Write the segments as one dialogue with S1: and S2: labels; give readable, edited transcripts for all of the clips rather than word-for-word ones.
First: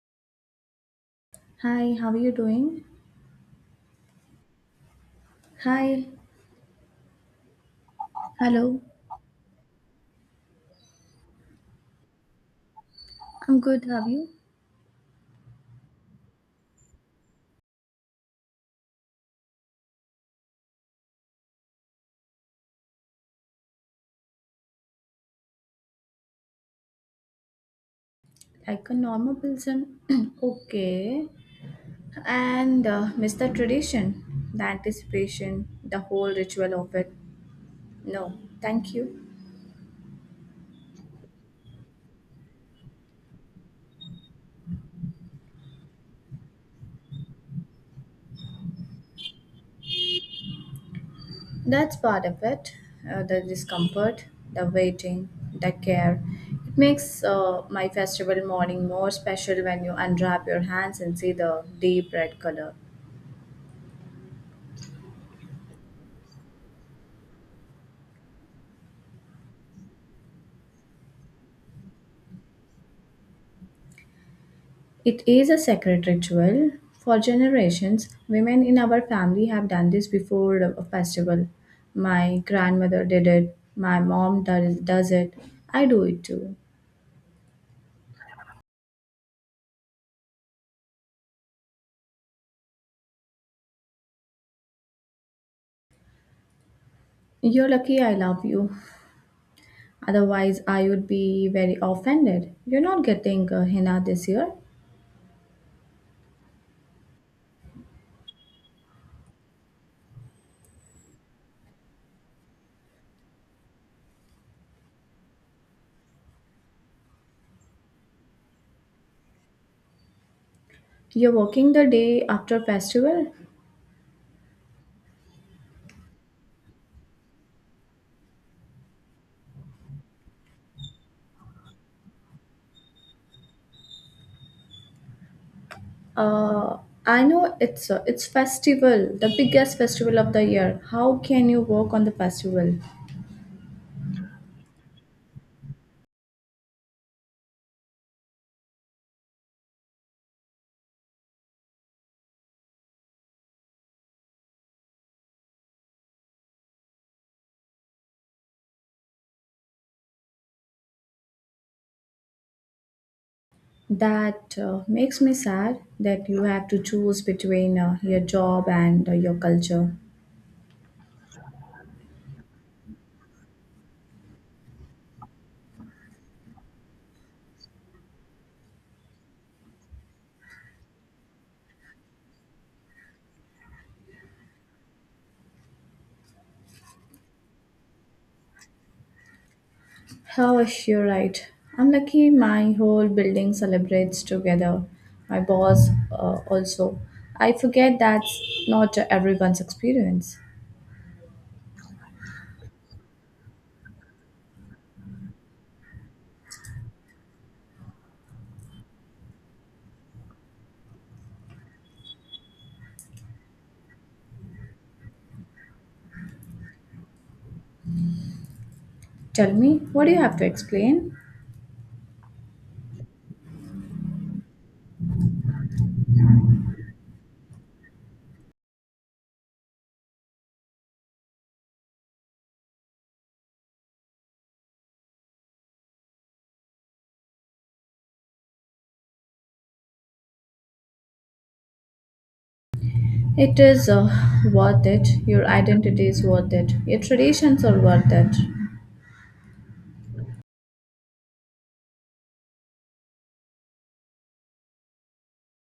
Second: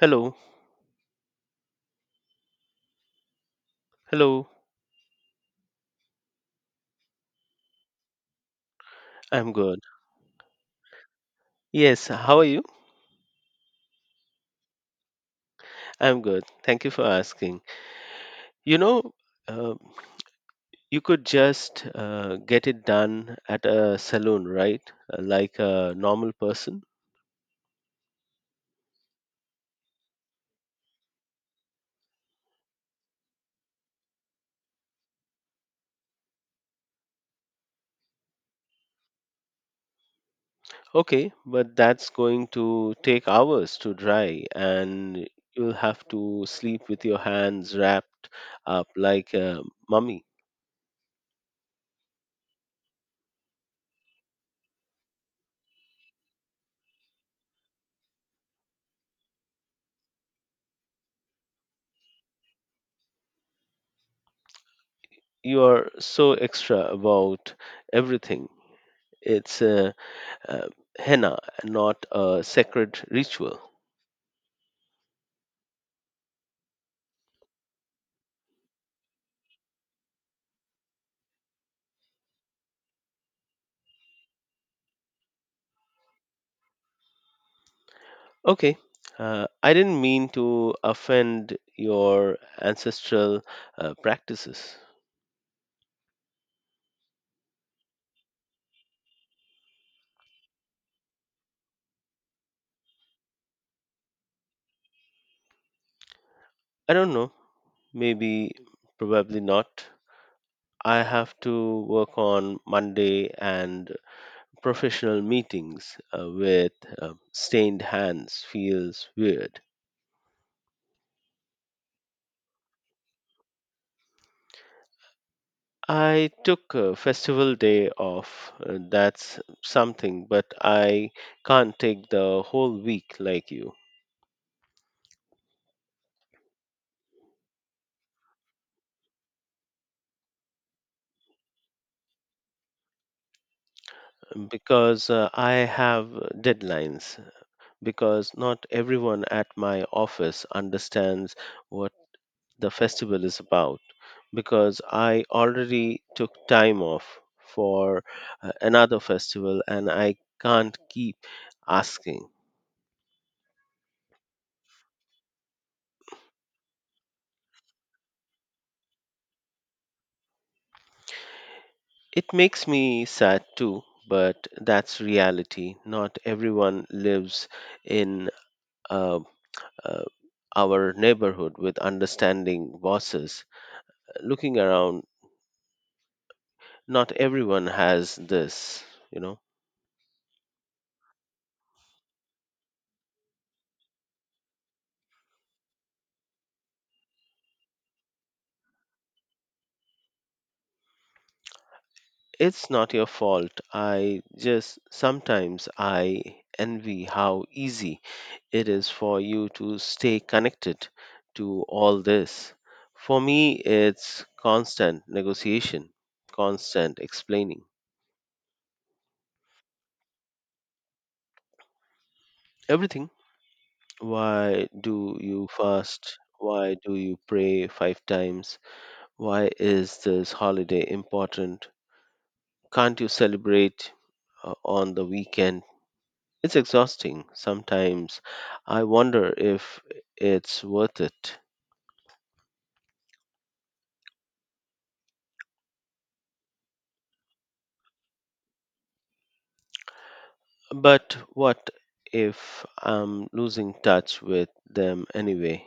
S1: Hello.
S2: Hi, how are you doing?
S1: Hello.
S2: Hi, hello.
S1: I'm good. Yes. How are you?
S2: I'm good. How are you?
S1: I'm good. Thank you for asking. You know, uh, you could just get it done at a salon, right? Like a normal person.
S2: Like a normal person? okay. And miss the tradition, the anticipation, the whole ritual of it. No, thank you.
S1: Okay, but that's going to take hours to dry, and you'll have to sleep with your hands wrapped up like a mummy.
S2: That's part of it. The discomfort, the waiting, the care. It makes my festival morning more special when you unwrap your hands and see the deep red color.
S1: You are so extra about everything. It's uh, henna, not a sacred ritual.
S2: It is a sacred ritual. For generations, women in our family have done this before a festival. My grandmother did it. My mom does it. I do it too.
S1: Okay, I didn't mean to offend your ancestral practices.
S2: You're lucky I love you. Otherwise, I would be very offended. You're not getting henna this year.
S1: I don't know, maybe, probably not. I have to work on Monday and professional meetings with stained hands feels weird.
S2: You're working the day after festival.
S1: I took a festival day off, that's something, but I can't take the whole week like you.
S2: Uh, I know it's festival, the biggest festival of the year. How can you work on the festival?
S1: Because I have deadlines, because not everyone at my office understands what the festival is about, because I already took time off for another festival and I can't keep asking.
S2: That makes me sad that you have to choose between your job and your culture.
S1: It makes me sad too, but that's reality. Not everyone lives in uh, uh, our neighborhood with understanding bosses. Looking around, not everyone has this, you know.
S2: Oh, you're right. I'm lucky my whole building celebrates together. My boss also. I forget that's not everyone's experience.
S1: It's not your fault. I just sometimes I envy how easy it is for you to stay connected to all this. For me, it's constant negotiation, constant explaining
S2: Tell me, what do you have to explain?
S1: everything. Why do you fast? Why do you pray five times? Why is this holiday important? Can't you celebrate on the weekend? It's exhausting. Sometimes I wonder if it's worth it.
S2: It is worth it. Your identity is worth it. Your traditions are worth it.
S1: But what if I'm losing touch with them anyway?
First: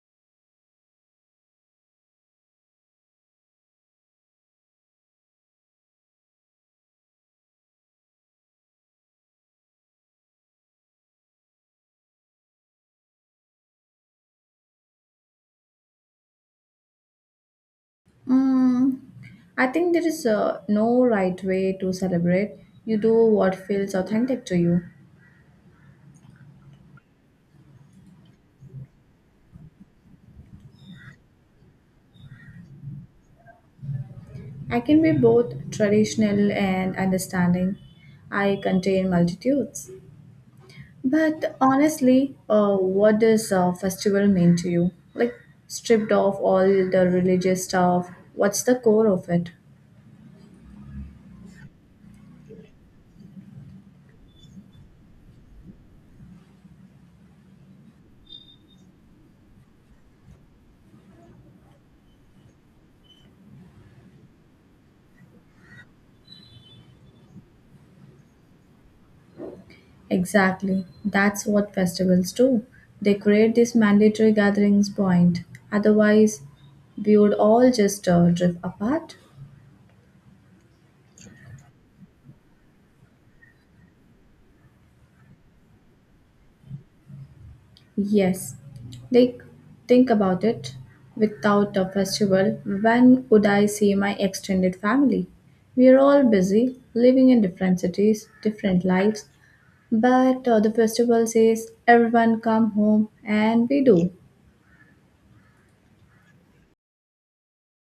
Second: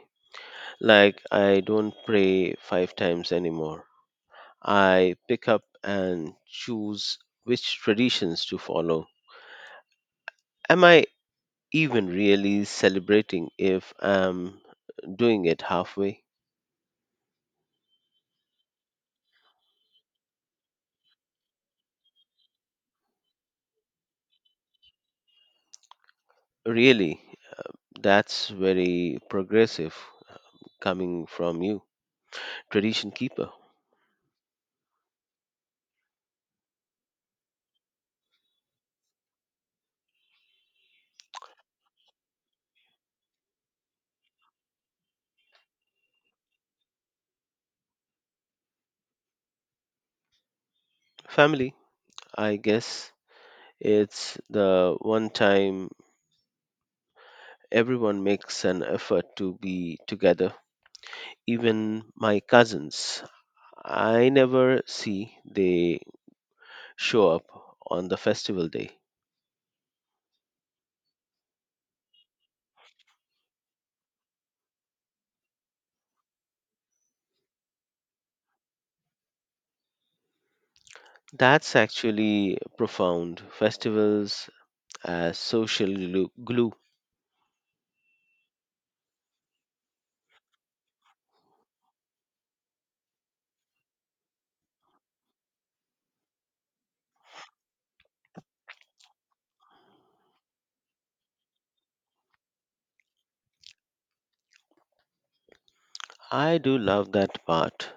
S1: Like I don't pray five times anymore. I pick up and choose which traditions to follow. Am I even really celebrating if I'm doing it halfway?
S2: Mm, I think there is no right way to celebrate. You do what feels authentic to you.
S1: Really, that's very progressive coming from you, tradition keeper.
S2: I can be both traditional and understanding. I contain multitudes. But honestly, what does a festival mean to you? Like, stripped of all the religious stuff, what's the core of it?
S1: Family, I guess. It's the one time everyone makes an effort to be together. Even my cousins, I never see they show up on the festival day.
S2: Exactly. That's what festivals do. They create this mandatory gatherings point. Otherwise, we would all just drift apart.
S1: That's actually profound. Festivals as social glue.
S2: Yes. Like, think about it. Without a festival, when would I see my extended family? We are all busy, living in different cities, different lives, but the festival says everyone come home, and we do.
S1: I do love that part,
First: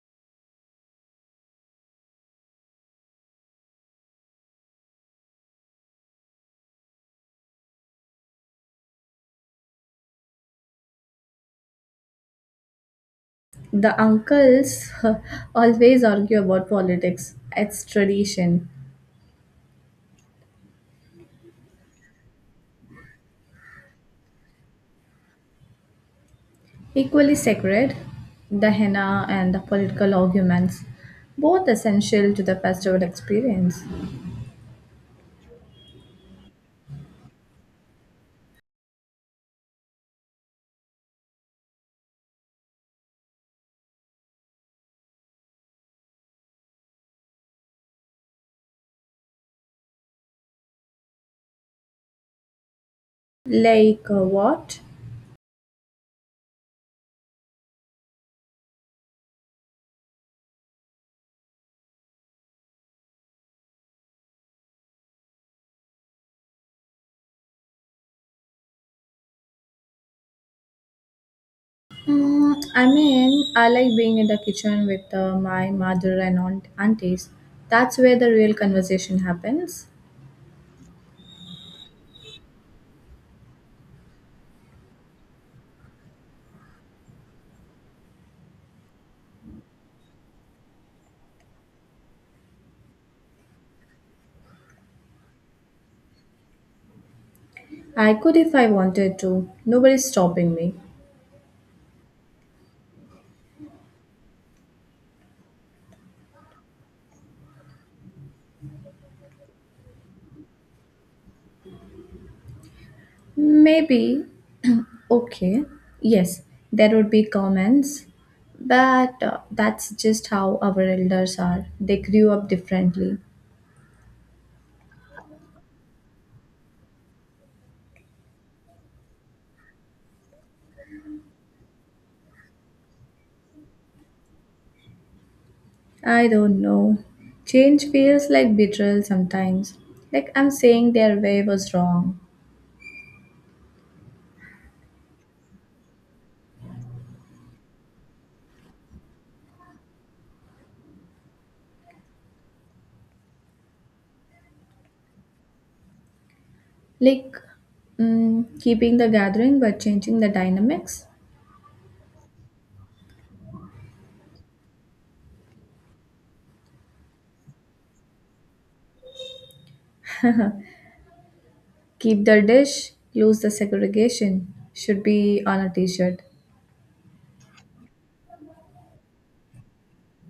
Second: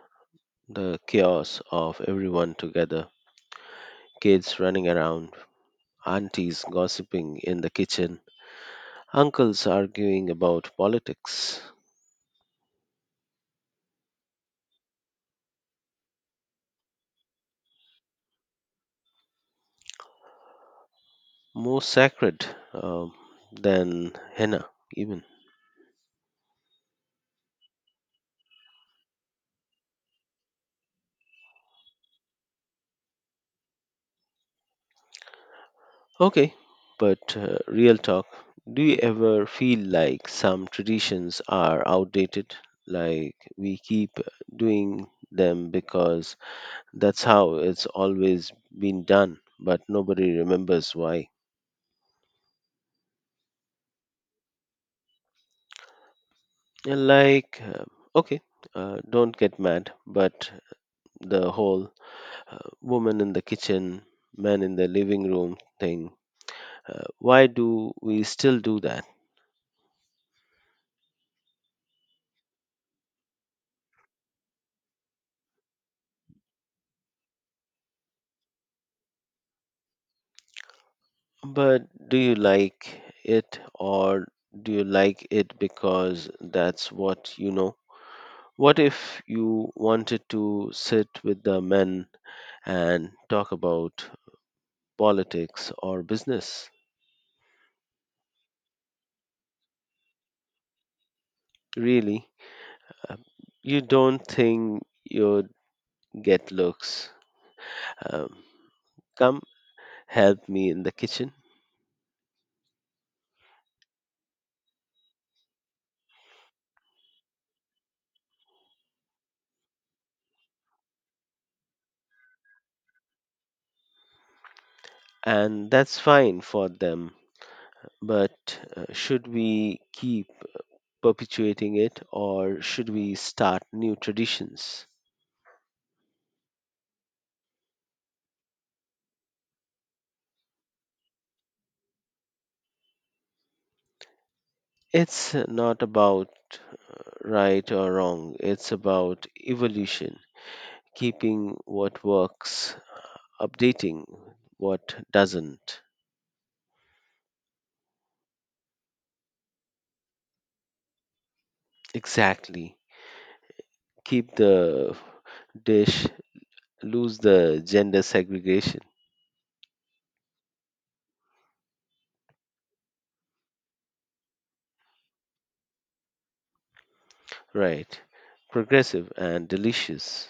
S1: the chaos of everyone together, kids running around, aunties gossiping in the kitchen, uncles arguing about politics.
S2: The uncles always argue about politics. It's tradition.
S1: More sacred um, than henna, even.
S2: Equally sacred, the henna and the political arguments, both essential to the festival experience.
S1: Okay, but real talk. Do you ever feel like some traditions are outdated? Like we keep doing them because that's how it's always been done, but nobody remembers why.
S2: Like what?
S1: Like, okay, don't get mad, but the whole woman in the kitchen, man in the living room thing. Why do we still do that?
S2: I mean, I like being in the kitchen with my mother and aunties. That's where the real conversation happens.
S1: But do you like it or do you like it because that's what you know? What if you wanted to sit with the men and talk about politics or business?
S2: I could if I wanted to. Nobody's stopping me.
S1: Really? Uh, you don't think you'd get looks. Um, come help me in the kitchen.
S2: Maybe. okay. Yes, there would be comments. But that's just how our elders are. They grew up differently.
S1: And that's fine for them. But should we keep perpetuating it or should we start new traditions?
S2: I don't know. Change feels like betrayal sometimes. Like I'm saying their way was wrong.
S1: It's not about uh, right or wrong, it's about evolution, keeping what works, updating what doesn't.
S2: Like keeping the gathering but changing the dynamics.
S1: Exactly. Keep the dish, lose the gender segregation.
S2: Keep the dish, lose the segregation. Should be on a t shirt.
S1: Right. Progressive and delicious.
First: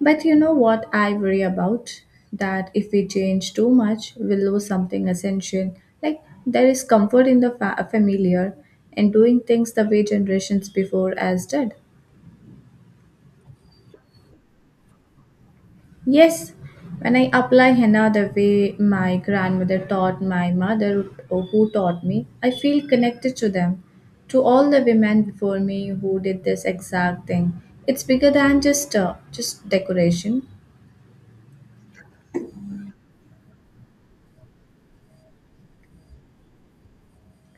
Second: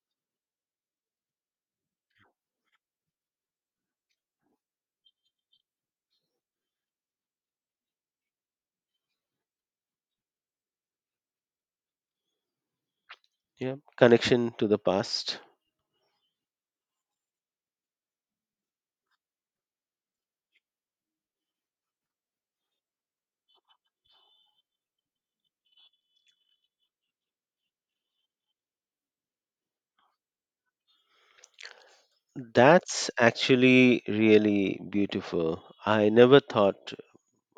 S2: But you know what I worry about? That if we change too much, we'll lose something essential. Like there is comfort in the familiar and doing things the way generations before us did.
S1: Yeah, connection to the past.
S2: Yes, when I apply henna the way my grandmother taught my mother or who taught me, I feel connected to them, to all the women before me who did this exact thing. It's bigger than just decoration.
S1: That's actually really beautiful. I never thought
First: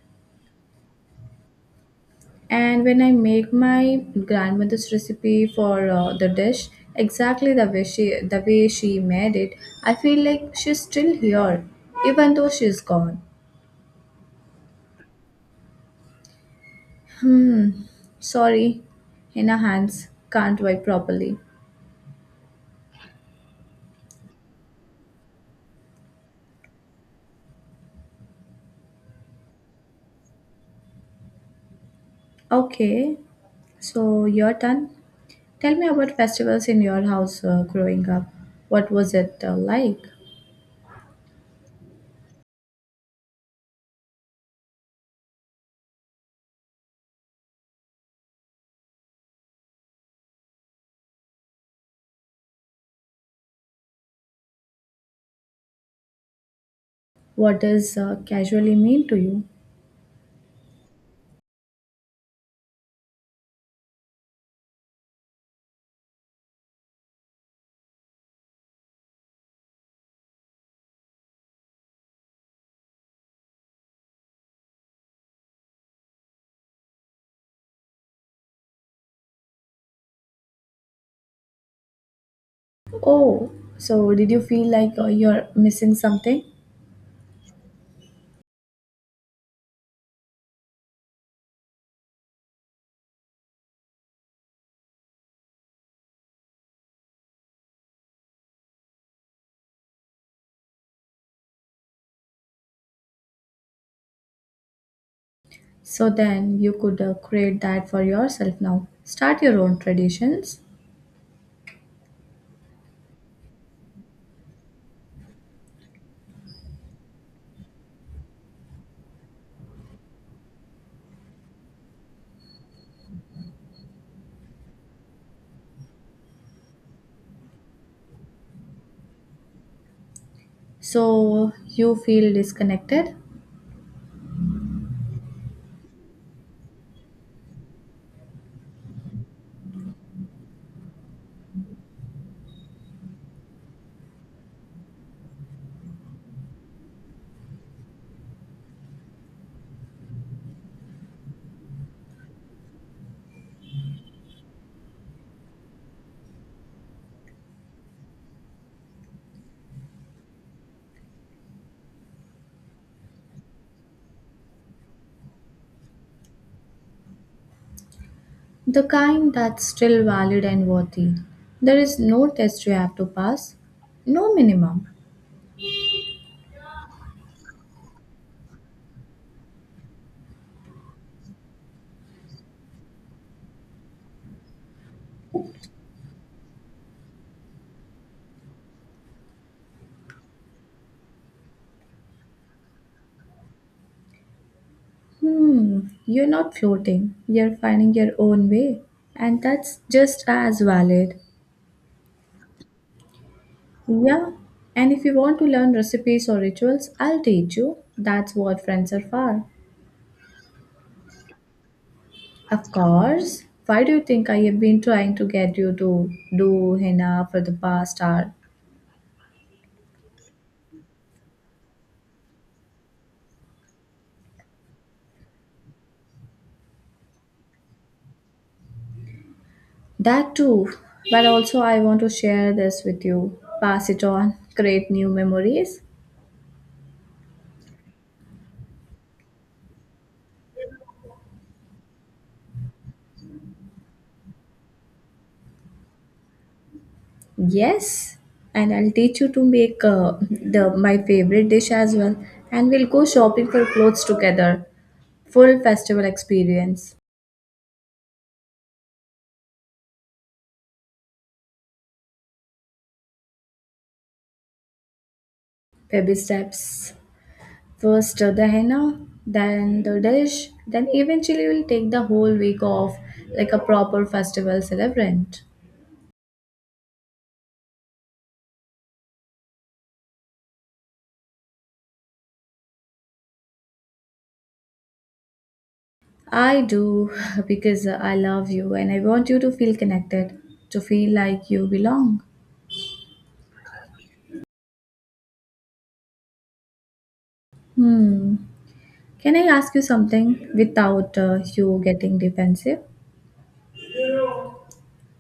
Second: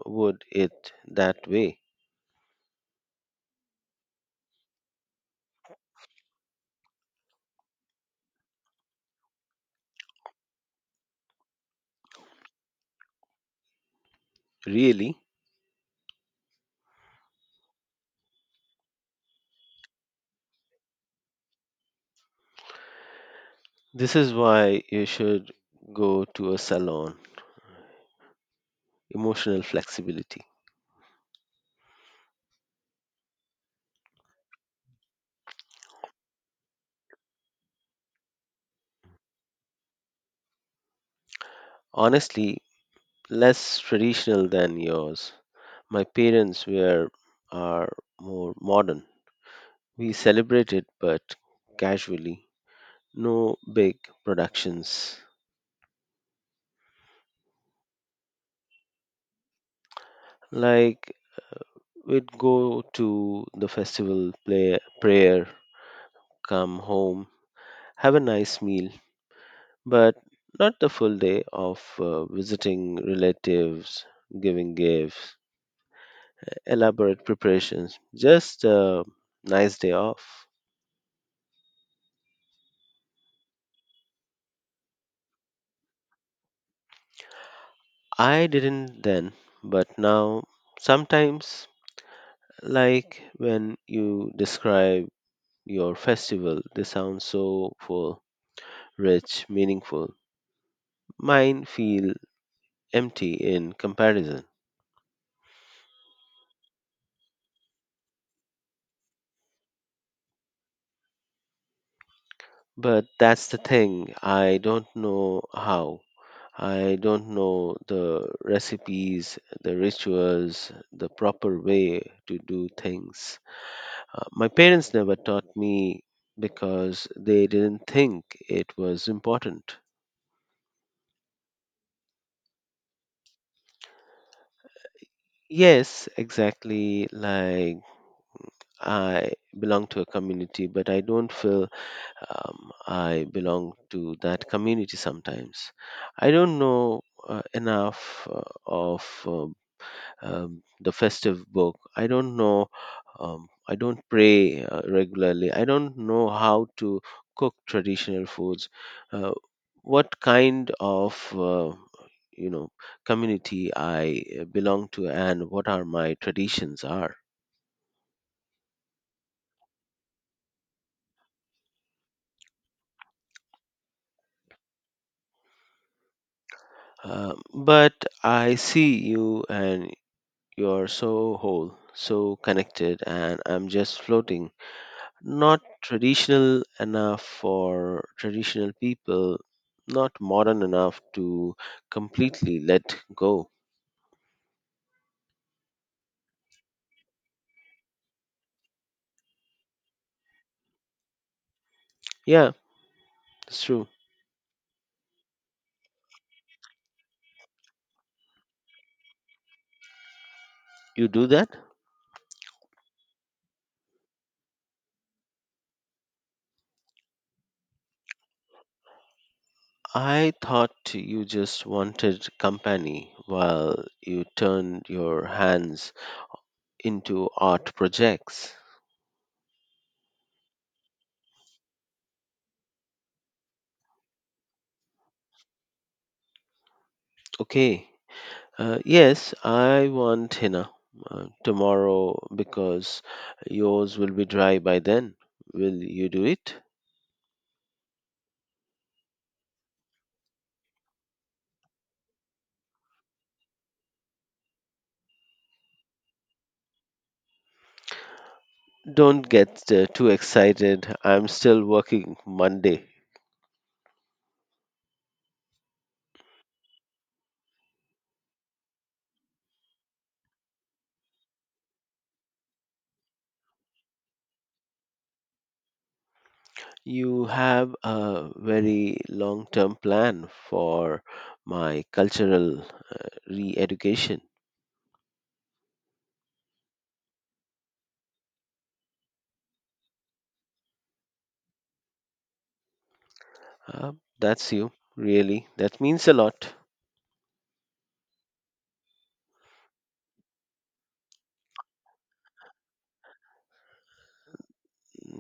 S1: would it that way.
S2: And when I make my grandmother's recipe for the dish exactly the way she made it, I feel like she's still here, even though she's gone.
S1: Really?
S2: Hmm. Sorry, in her hands can't wipe properly.
S1: This is why you should go to a salon, emotional flexibility.
S2: Okay, so your turn. Tell me about festivals in your house growing up. What was it like?
S1: Honestly, less traditional than yours. My parents were, are, more modern. We celebrated but casually, no big productions.
S2: What does casually mean to you?
S1: Like we'd go to the festival, play, prayer, come home, have a nice meal, but not the full day of visiting relatives, giving gifts, elaborate preparations, just a nice day off.
S2: Oh, so did you feel like you're missing something?
S1: I didn't then, but now sometimes, like when you describe your festival, they sound so full, rich, meaningful. Mine feel empty in comparison.
S2: So then you could create that for yourself now. Start your own traditions
S1: But that's the thing, I don't know how. I don't know the recipes, the rituals, the proper way to do things. My parents never taught me because they didn't think it was important.
S2: so you feel disconnected,
S1: Yes, exactly. Like I belong to a community, but I don't feel I belong to that community sometimes. I don't know enough of the festive book. I don't know. I don't pray regularly. I don't know how to cook traditional foods. Uh, what kind of you know community I belong to and what are my traditions are.
S2: the kind that's still valid and worthy. There is no test you have to pass, no minimum.
S1: But I see you and you're so whole, so connected, and I'm just floating. Not traditional enough for traditional people, not modern enough to completely let go.
S2: Hmm, you're not floating, you're finding your own way, and that's just as valid.
S1: Yeah, it's true.
S2: Yeah, and if you want to learn recipes or rituals, I'll teach you. That's what friends are for.
S1: You do that?
S2: Of course. Why do you think I have been trying to get you to do henna for the past hour?
S1: I thought you just wanted company while you turned your hands into art projects.
S2: That too. But also, I want to share this with you. Pass it on. Create new memories.
S1: Okay. Yes, I want henna tomorrow because yours will be dry by then. Will you do it?
S2: Yes. And I'll teach you to make the my favorite dish as well. And we'll go shopping for clothes together. Full festival experience.
S1: Don't get too excited. I'm still working Monday.
S2: Baby steps. First the henna, then the dish, then eventually we'll take the whole week off like a proper festival celebrant.
S1: You have a very long term plan for my cultural re education.
S2: I do because I love you and I want you to feel connected, to feel like you belong.
S1: Uh, that's you, really. That means a lot.
S2: Hmm. Can I ask you something without you getting defensive?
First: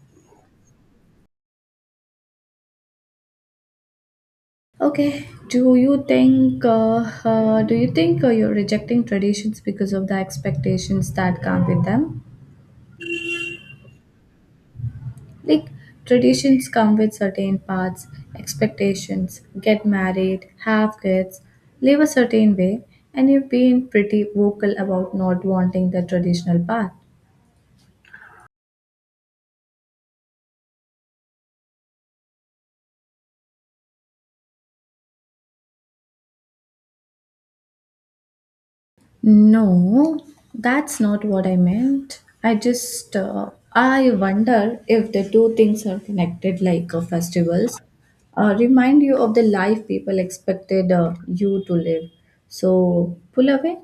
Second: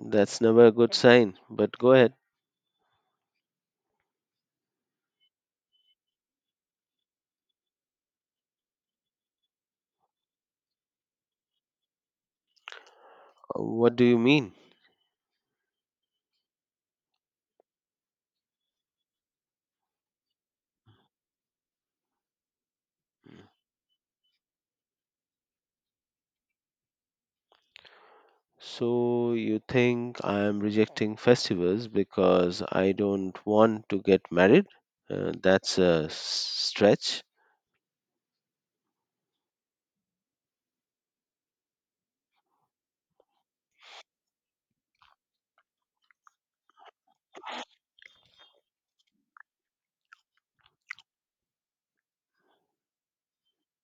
S1: That's never a good sign, but go ahead.
S2: Okay. Do you think you're rejecting traditions because of the expectations that come with them?
S1: What do you mean?
S2: Like traditions come with certain paths, expectations, get married, have kids, live a certain way, and you've been pretty vocal about not wanting the traditional path.
S1: So, you think I'm rejecting festivals because I don't want to get married? That's a stretch.
S2: No, that's not what I meant. I wonder if the two things are connected like festivals. Remind you of the life people expected you to live. So pull away.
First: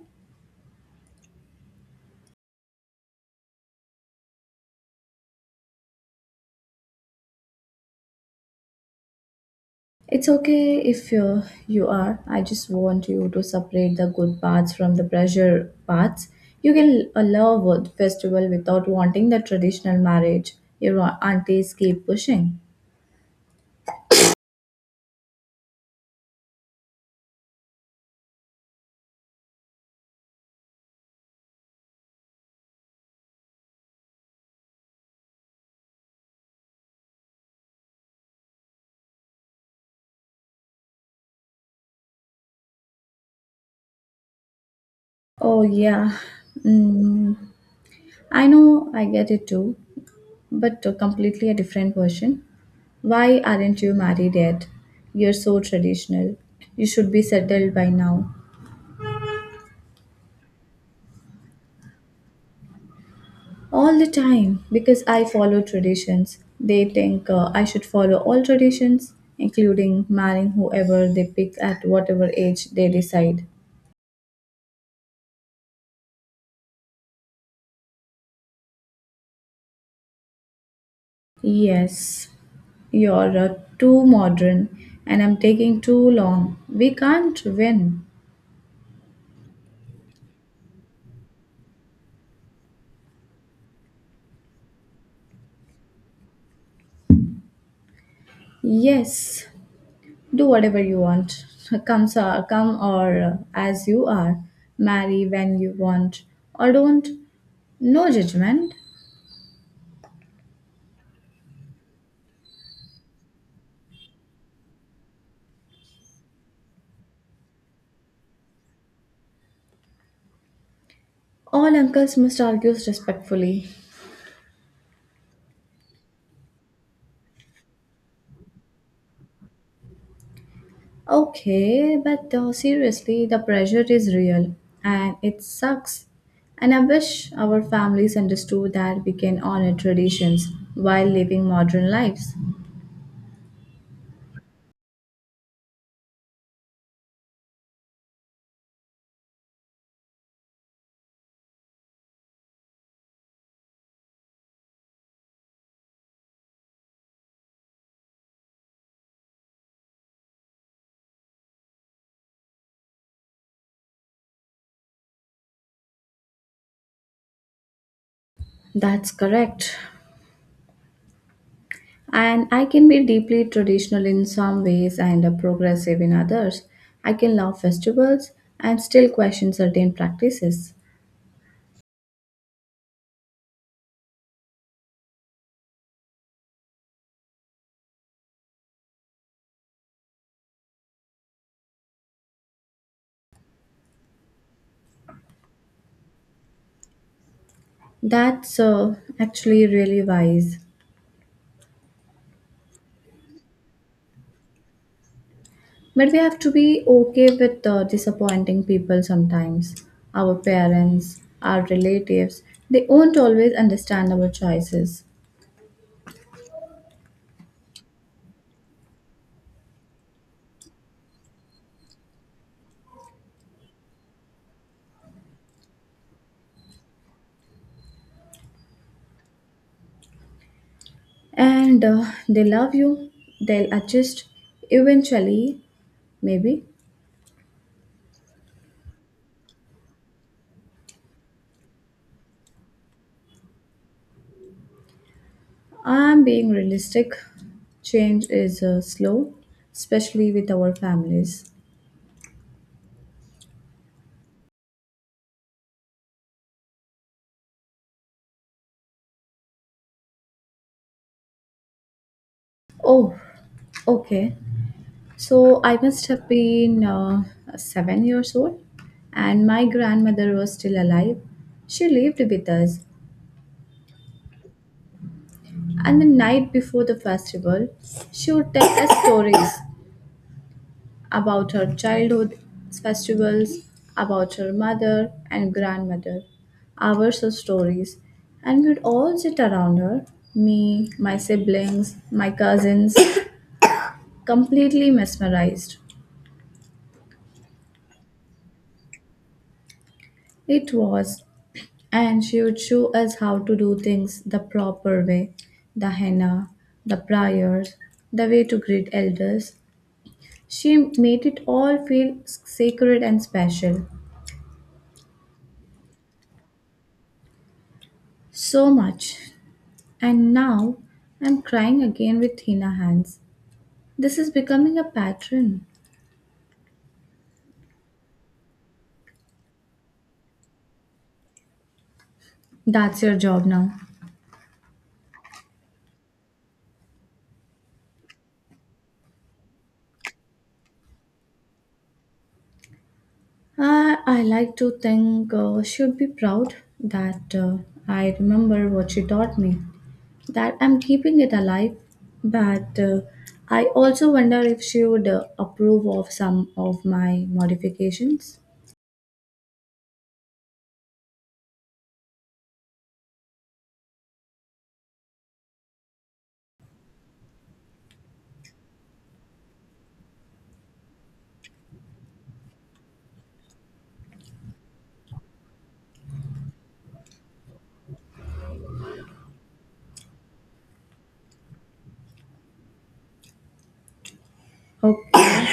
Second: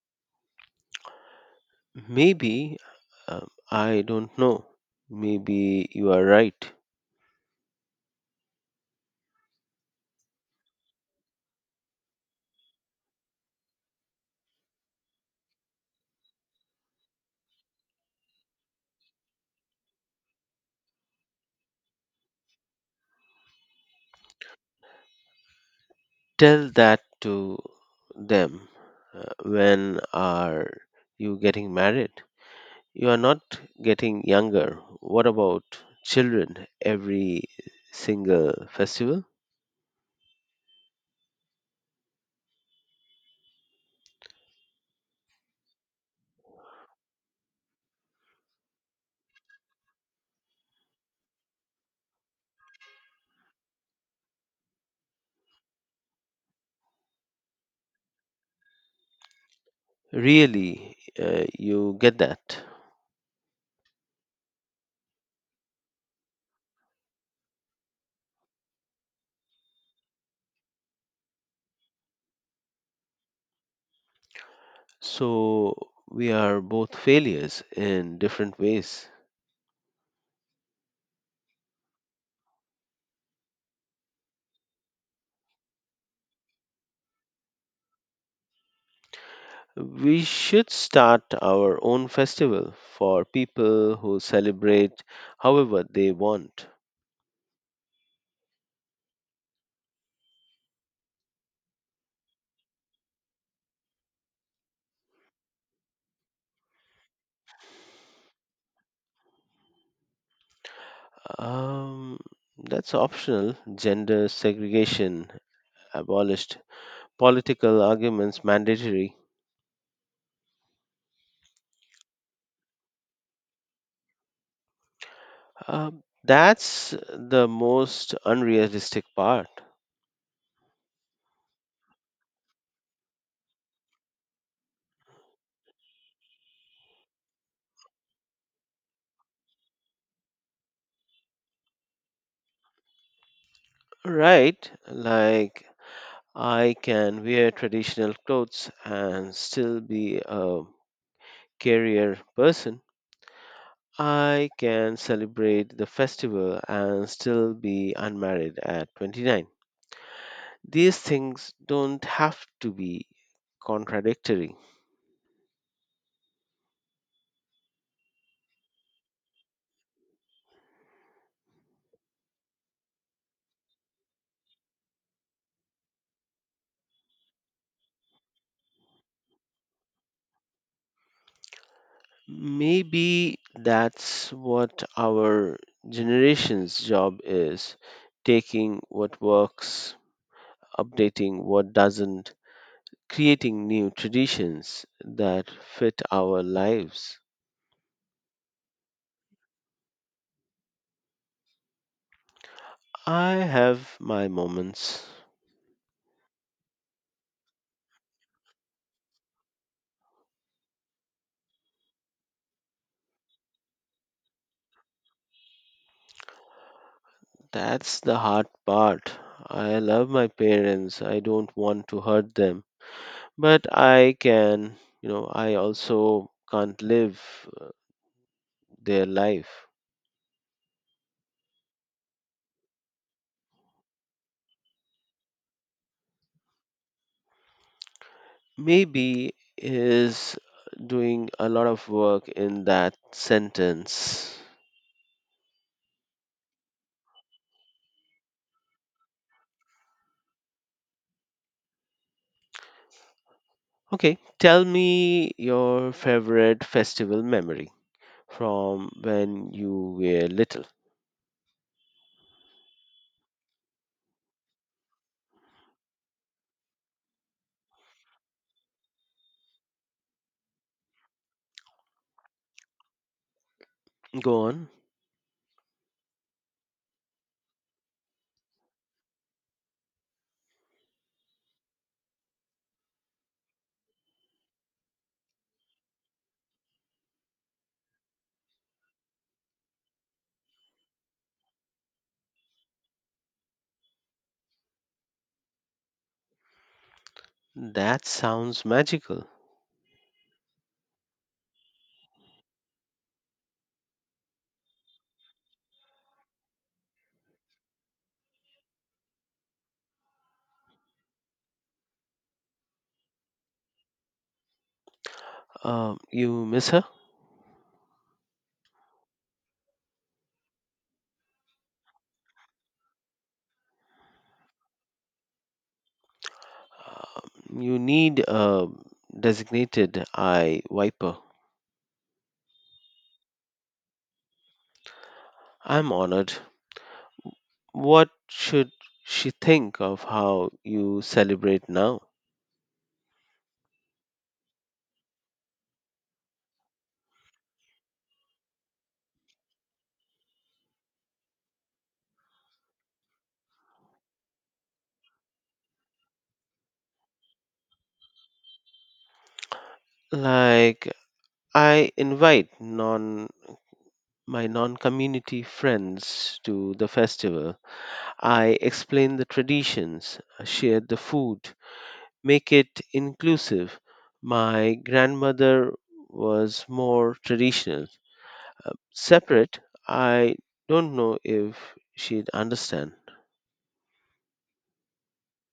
S1: Maybe, I don't know. Maybe you are right.
S2: It's okay if you are. I just want you to separate the good parts from the pressure parts. You can love a festival without wanting the traditional marriage. Your aunties keep pushing.
S1: Tell that to them. When are you getting married? You are not getting younger. What about children every single festival?
S2: Oh, yeah. Mm, I know, I get it too. But completely a different version. Why aren't you married yet? You're so traditional. You should be settled by now.
S1: Really, you get that.
S2: All the time, because I follow traditions. They think I should follow all traditions, including marrying whoever they pick at whatever age they decide.
S1: So we are both failures in different ways.
S2: Yes, you're too modern and I'm taking too long. We can't win.
S1: We should start our own festival for people who celebrate however they want.
S2: Yes, do whatever you want. Come, sir, come or as you are. Marry when you want or don't. No judgment.
S1: Um, that's optional. Gender segregation abolished. Political arguments mandatory.
S2: All uncles must argue respectfully.
S1: Uh, that's the most unrealistic part.
S2: Okay, but seriously, the pressure is real and it sucks. And I wish our families understood that we can honor traditions while living modern lives.
S1: Right, like I can wear traditional clothes and still be a career person. I can celebrate the festival and still be unmarried at 29. These things don't have to be contradictory.
S2: That's correct. And I can be deeply traditional in some ways and progressive in others. I can love festivals and still question certain practices.
S1: Maybe that's what our generation's job is, taking what works, updating what doesn't, creating new traditions that fit our lives.
S2: That's actually really wise.
S1: I have my moments.
S2: But we have to be okay with disappointing people sometimes. Our parents, our relatives, they won't always understand our choices.
S1: That's the hard part. I love my parents. I don't want to hurt them, but I can, you know, I also can't live their life.
S2: And they love you, they'll adjust eventually, maybe.
S1: Maybe is doing a lot of work in that sentence.
S2: I'm being realistic. Change is slow, especially with our families.
S1: Okay, tell me your favorite festival memory from when you were little.
S2: Oh, okay. So I must have been 7 years old, and my grandmother was still alive. She lived with us,
S1: Go on.
S2: and the night before the festival, she would tell us stories about her childhood festivals, about her mother and grandmother, hours of stories, and we'd all sit around her, me, my siblings, my cousins completely mesmerized.
S1: That sounds magical.
S2: It was. And she would show us how to do things the proper way, the henna, the prayers, the way to greet elders. She made it all feel sacred and special.
S1: You miss her?
S2: So much. And now I'm crying again with Hina hands. This is becoming a pattern.
S1: You need a designated eye wiper.
S2: That's your job now.
S1: I'm honored. What should she think of how you celebrate now?
S2: I like to think should be proud that I remember what she taught me, that I'm keeping it alive. But I also wonder if she would approve of some of my modifications.
S1: Like, I invite non my non-community friends to the festival. I explain the traditions, share the food, make it inclusive. My grandmother was more traditional. Separate, I don't know if she'd understand.
S2: Okay.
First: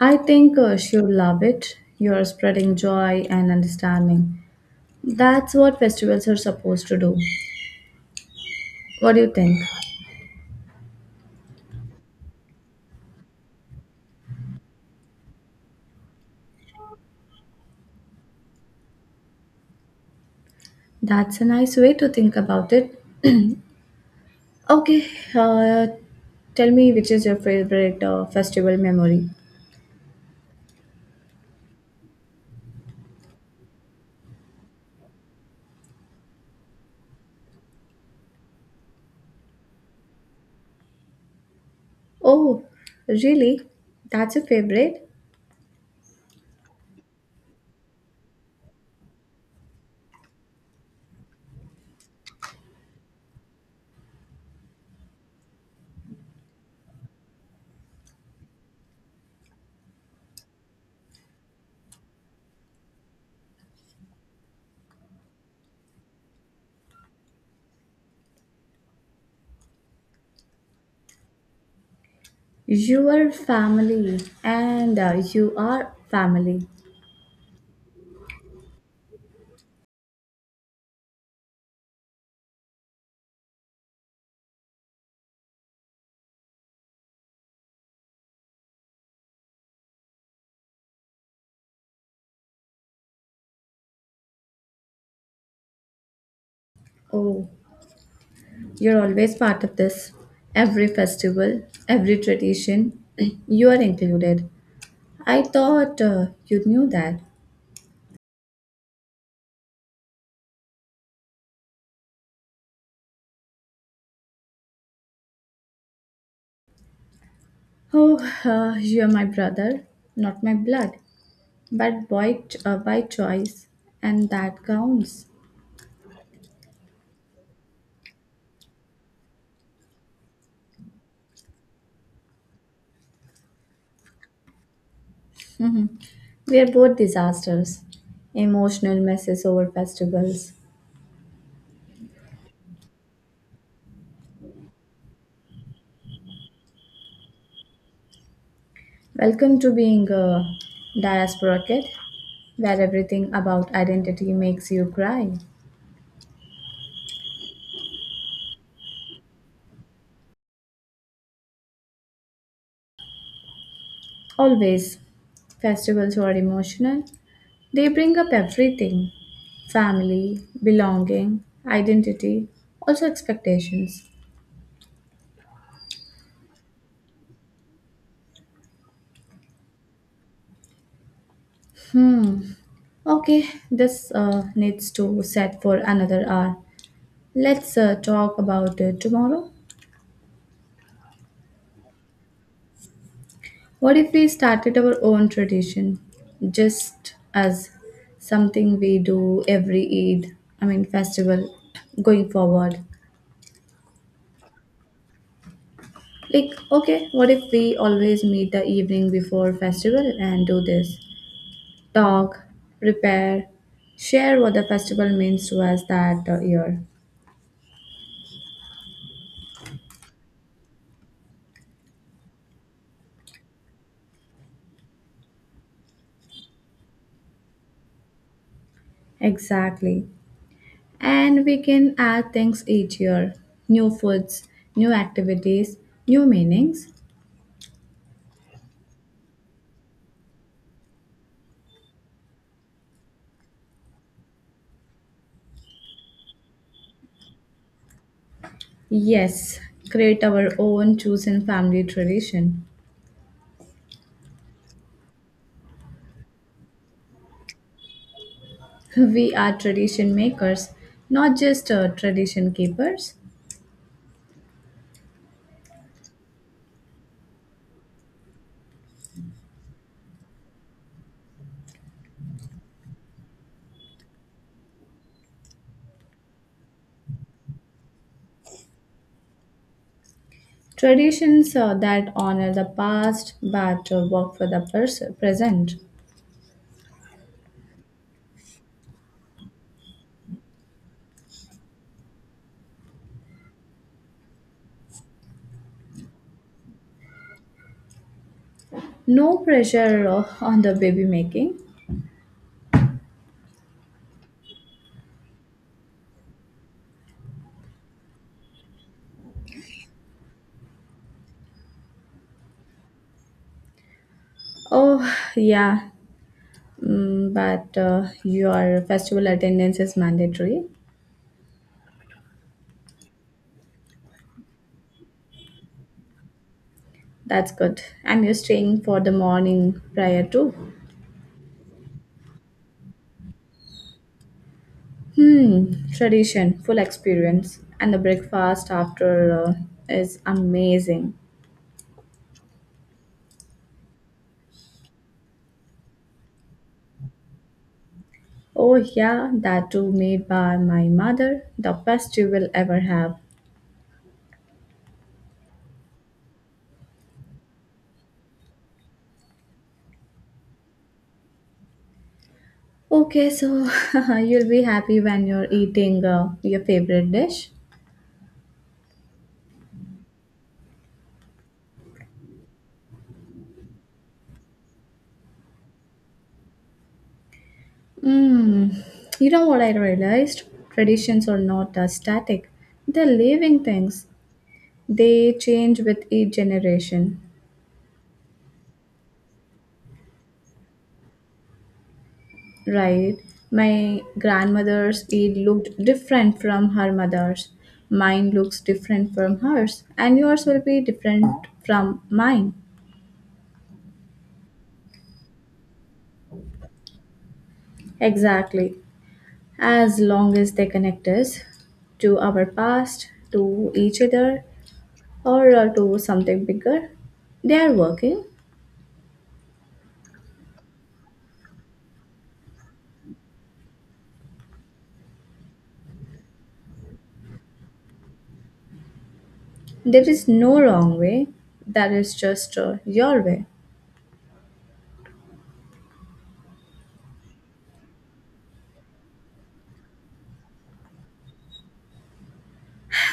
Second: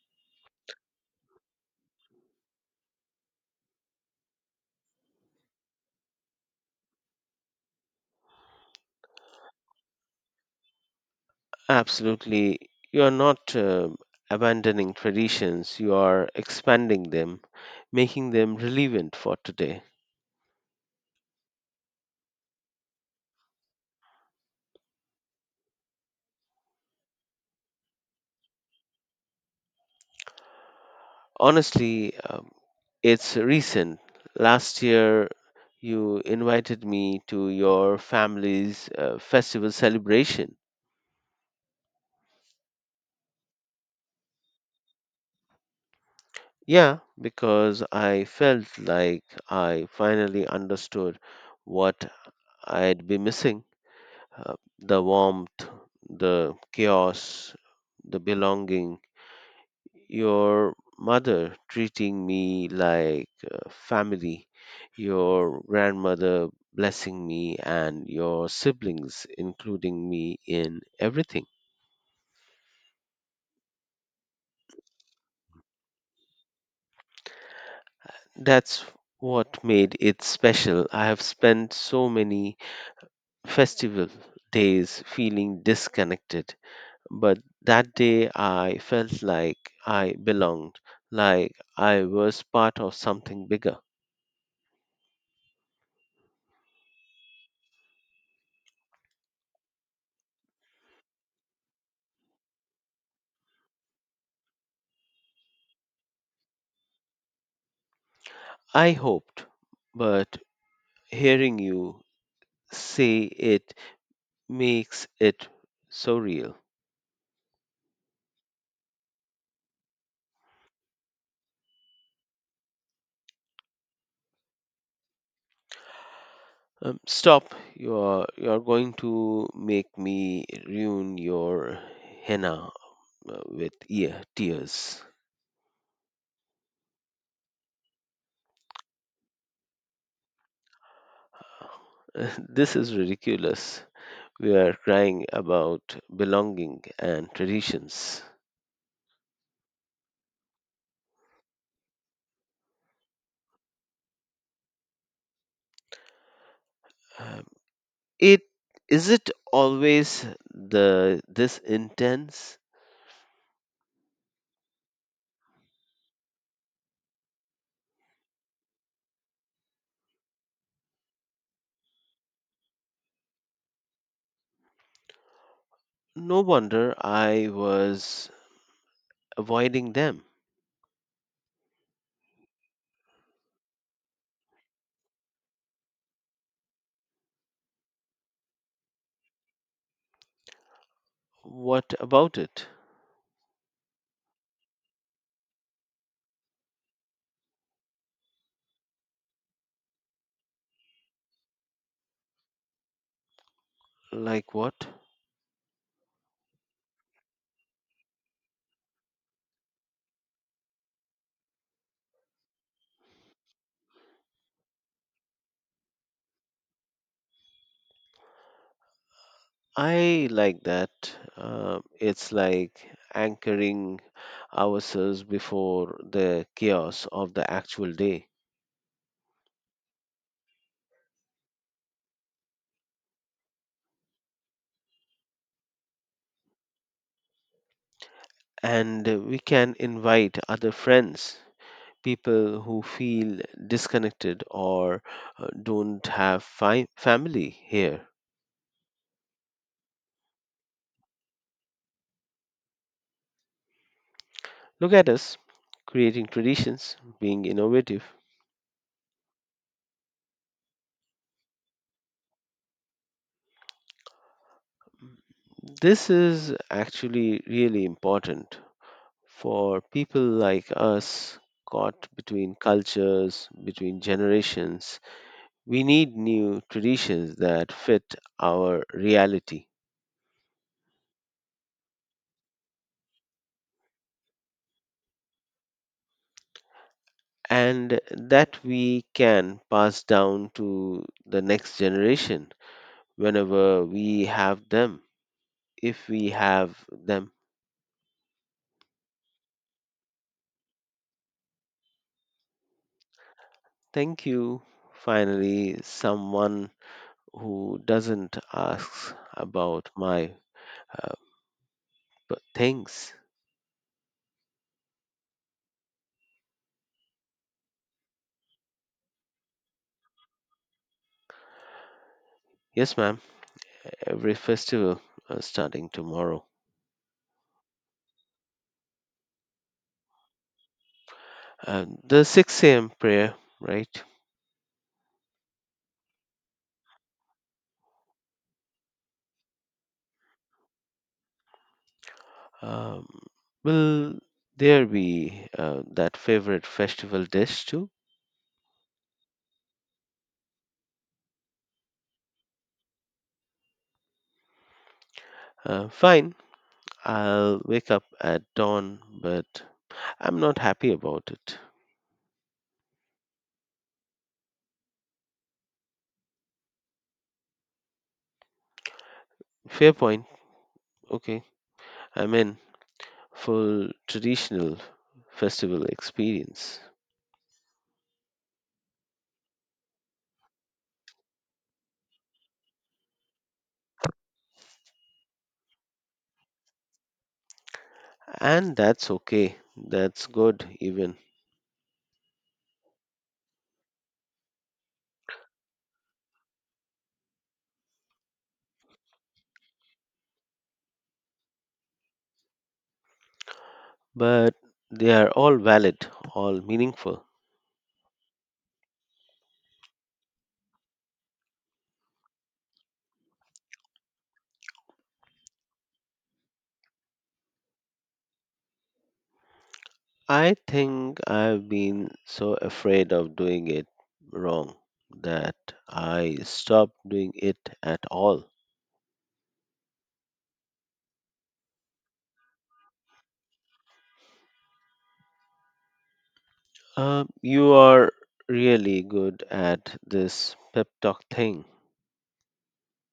S2: I think she'll love it. You're spreading joy and understanding. That's what festivals are supposed to do. What do you think?
S1: Absolutely. You are not abandoning traditions, you are expanding them, making them relevant for today.
S2: That's a nice way to think about it. Okay, uh, tell me which is your favorite festival memory?
S1: Honestly, it's recent. Last year, you invited me to your family's festival celebration.
S2: Oh, really? That's a favorite?
S1: Yeah, because I felt like I finally understood what I'd be missing. Uh, the warmth, the chaos, the belonging. Your mother treating me like family, your grandmother blessing me, and your siblings including me in everything.
S2: You are family and you are family.
S1: That's what made it special. I have spent so many festival days feeling disconnected. But that day I felt like I belonged, like I was part of something bigger.
S2: Oh, you're always part of this. Every festival, every tradition, you are included. I thought you knew that.
S1: I hoped, but hearing you say it makes it so real.
S2: Oh, you are my brother, not my blood, but by, by choice, and that counts.
S1: Stop, you're going to make me ruin your henna with ear tears.
S2: We are both disasters, emotional messes over festivals.
S1: This is ridiculous. We are crying about belonging and traditions.
S2: Welcome to being a diaspora kid, where everything about identity makes you cry.
S1: Uh, It is it always the this intense?
S2: Always, festivals are emotional. They bring up everything, family, belonging, identity, also expectations.
S1: No wonder I was avoiding them.
S2: Hmm. Okay, this needs to set for another hour. Let's talk about it tomorrow.
S1: What about it?
S2: What if we started our own tradition just as something we do every Eid, I mean festival, going forward?
S1: Like what?
S2: Like, okay, what if we always meet the evening before festival and do this? Talk, prepare, share what the festival means to us that year.
S1: I like that. It's like anchoring ourselves before the chaos of the actual day.
S2: Exactly. And we can add things each year, new foods, new activities, new meanings.
S1: And we can invite other friends, people who feel disconnected or don't have family here.
S2: Yes, create our own chosen family tradition.
S1: Look at us creating traditions, being innovative.
S2: We are tradition makers, not just tradition keepers.
S1: This is actually really important for people like us caught between cultures, between generations. We need new traditions that fit our reality
S2: Traditions that honor the past but work for the present.
S1: and that we can pass down to the next generation whenever we have them, if we have them.
S2: No pressure on the baby making.
S1: Thank you. Finally, someone who doesn't ask about my uh, things.
S2: Oh, yeah, but your festival attendance is mandatory.
S1: Yes, ma'am, every festival starting tomorrow.
S2: That's good. And you're staying for the morning prior too.
S1: And the 6 a.m. prayer, right?
S2: Hmm, tradition, full experience, and the breakfast after uh, is amazing.
S1: Um, will there be that favorite festival dish too?
S2: Oh yeah, that too, made by my mother, the best you will ever have.
S1: Fine, I'll wake up at dawn, but I'm not happy about it.
S2: Okay, so you'll be happy when you're eating your favorite dish.
S1: Fair point. Okay, I'm in full traditional festival experience.
S2: Hmm, you know what I realized? Traditions are not static; they're living things. They change with each generation.
S1: And that's okay. That's good, even.
S2: Right. My grandmother's it looked different from her mother's. Mine looks different from hers, and yours will be different from mine.
S1: But they are all valid, all meaningful.
S2: Exactly. As long as they connect us to our past, to each other, or to something bigger, they are working.
S1: I think I've been so afraid of doing it wrong that I stopped doing it at all.
S2: There is no wrong way. That is just your way.
S1: You are really good at this pep talk thing.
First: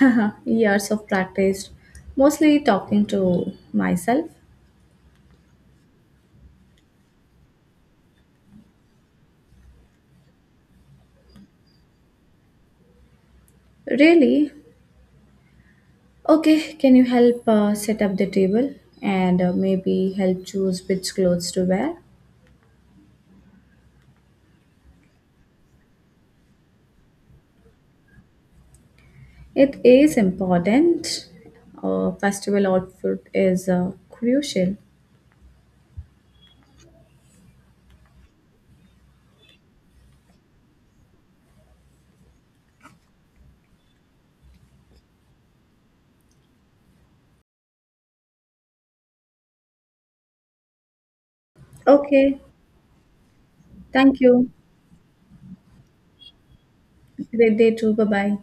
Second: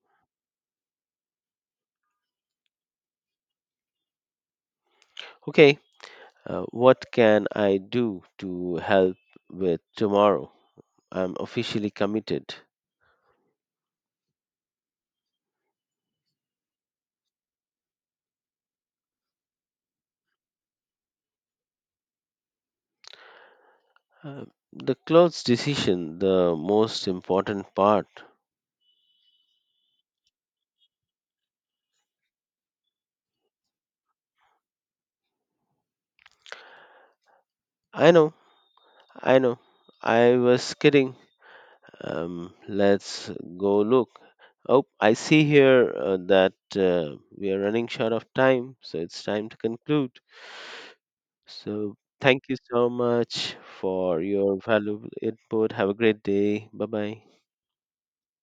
S2: Years of practice, mostly talking to myself.
S1: Okay, what can I do to help with tomorrow? I'm officially committed.
S2: Really, okay, can you help set up the table and maybe help choose which clothes to wear?
S1: Uh, the clothes decision, the most important part.
S2: It is important. Festival outfit is crucial.
S1: I know, I know. I was kidding. Let's go look. Oh, I see here that we are running short of time, so it's time to conclude. So,
S2: Okay,
S1: thank you so much
S2: thank
S1: for
S2: you.
S1: your valuable input. Have a great day. Bye bye.
S2: Great day too. Bye bye.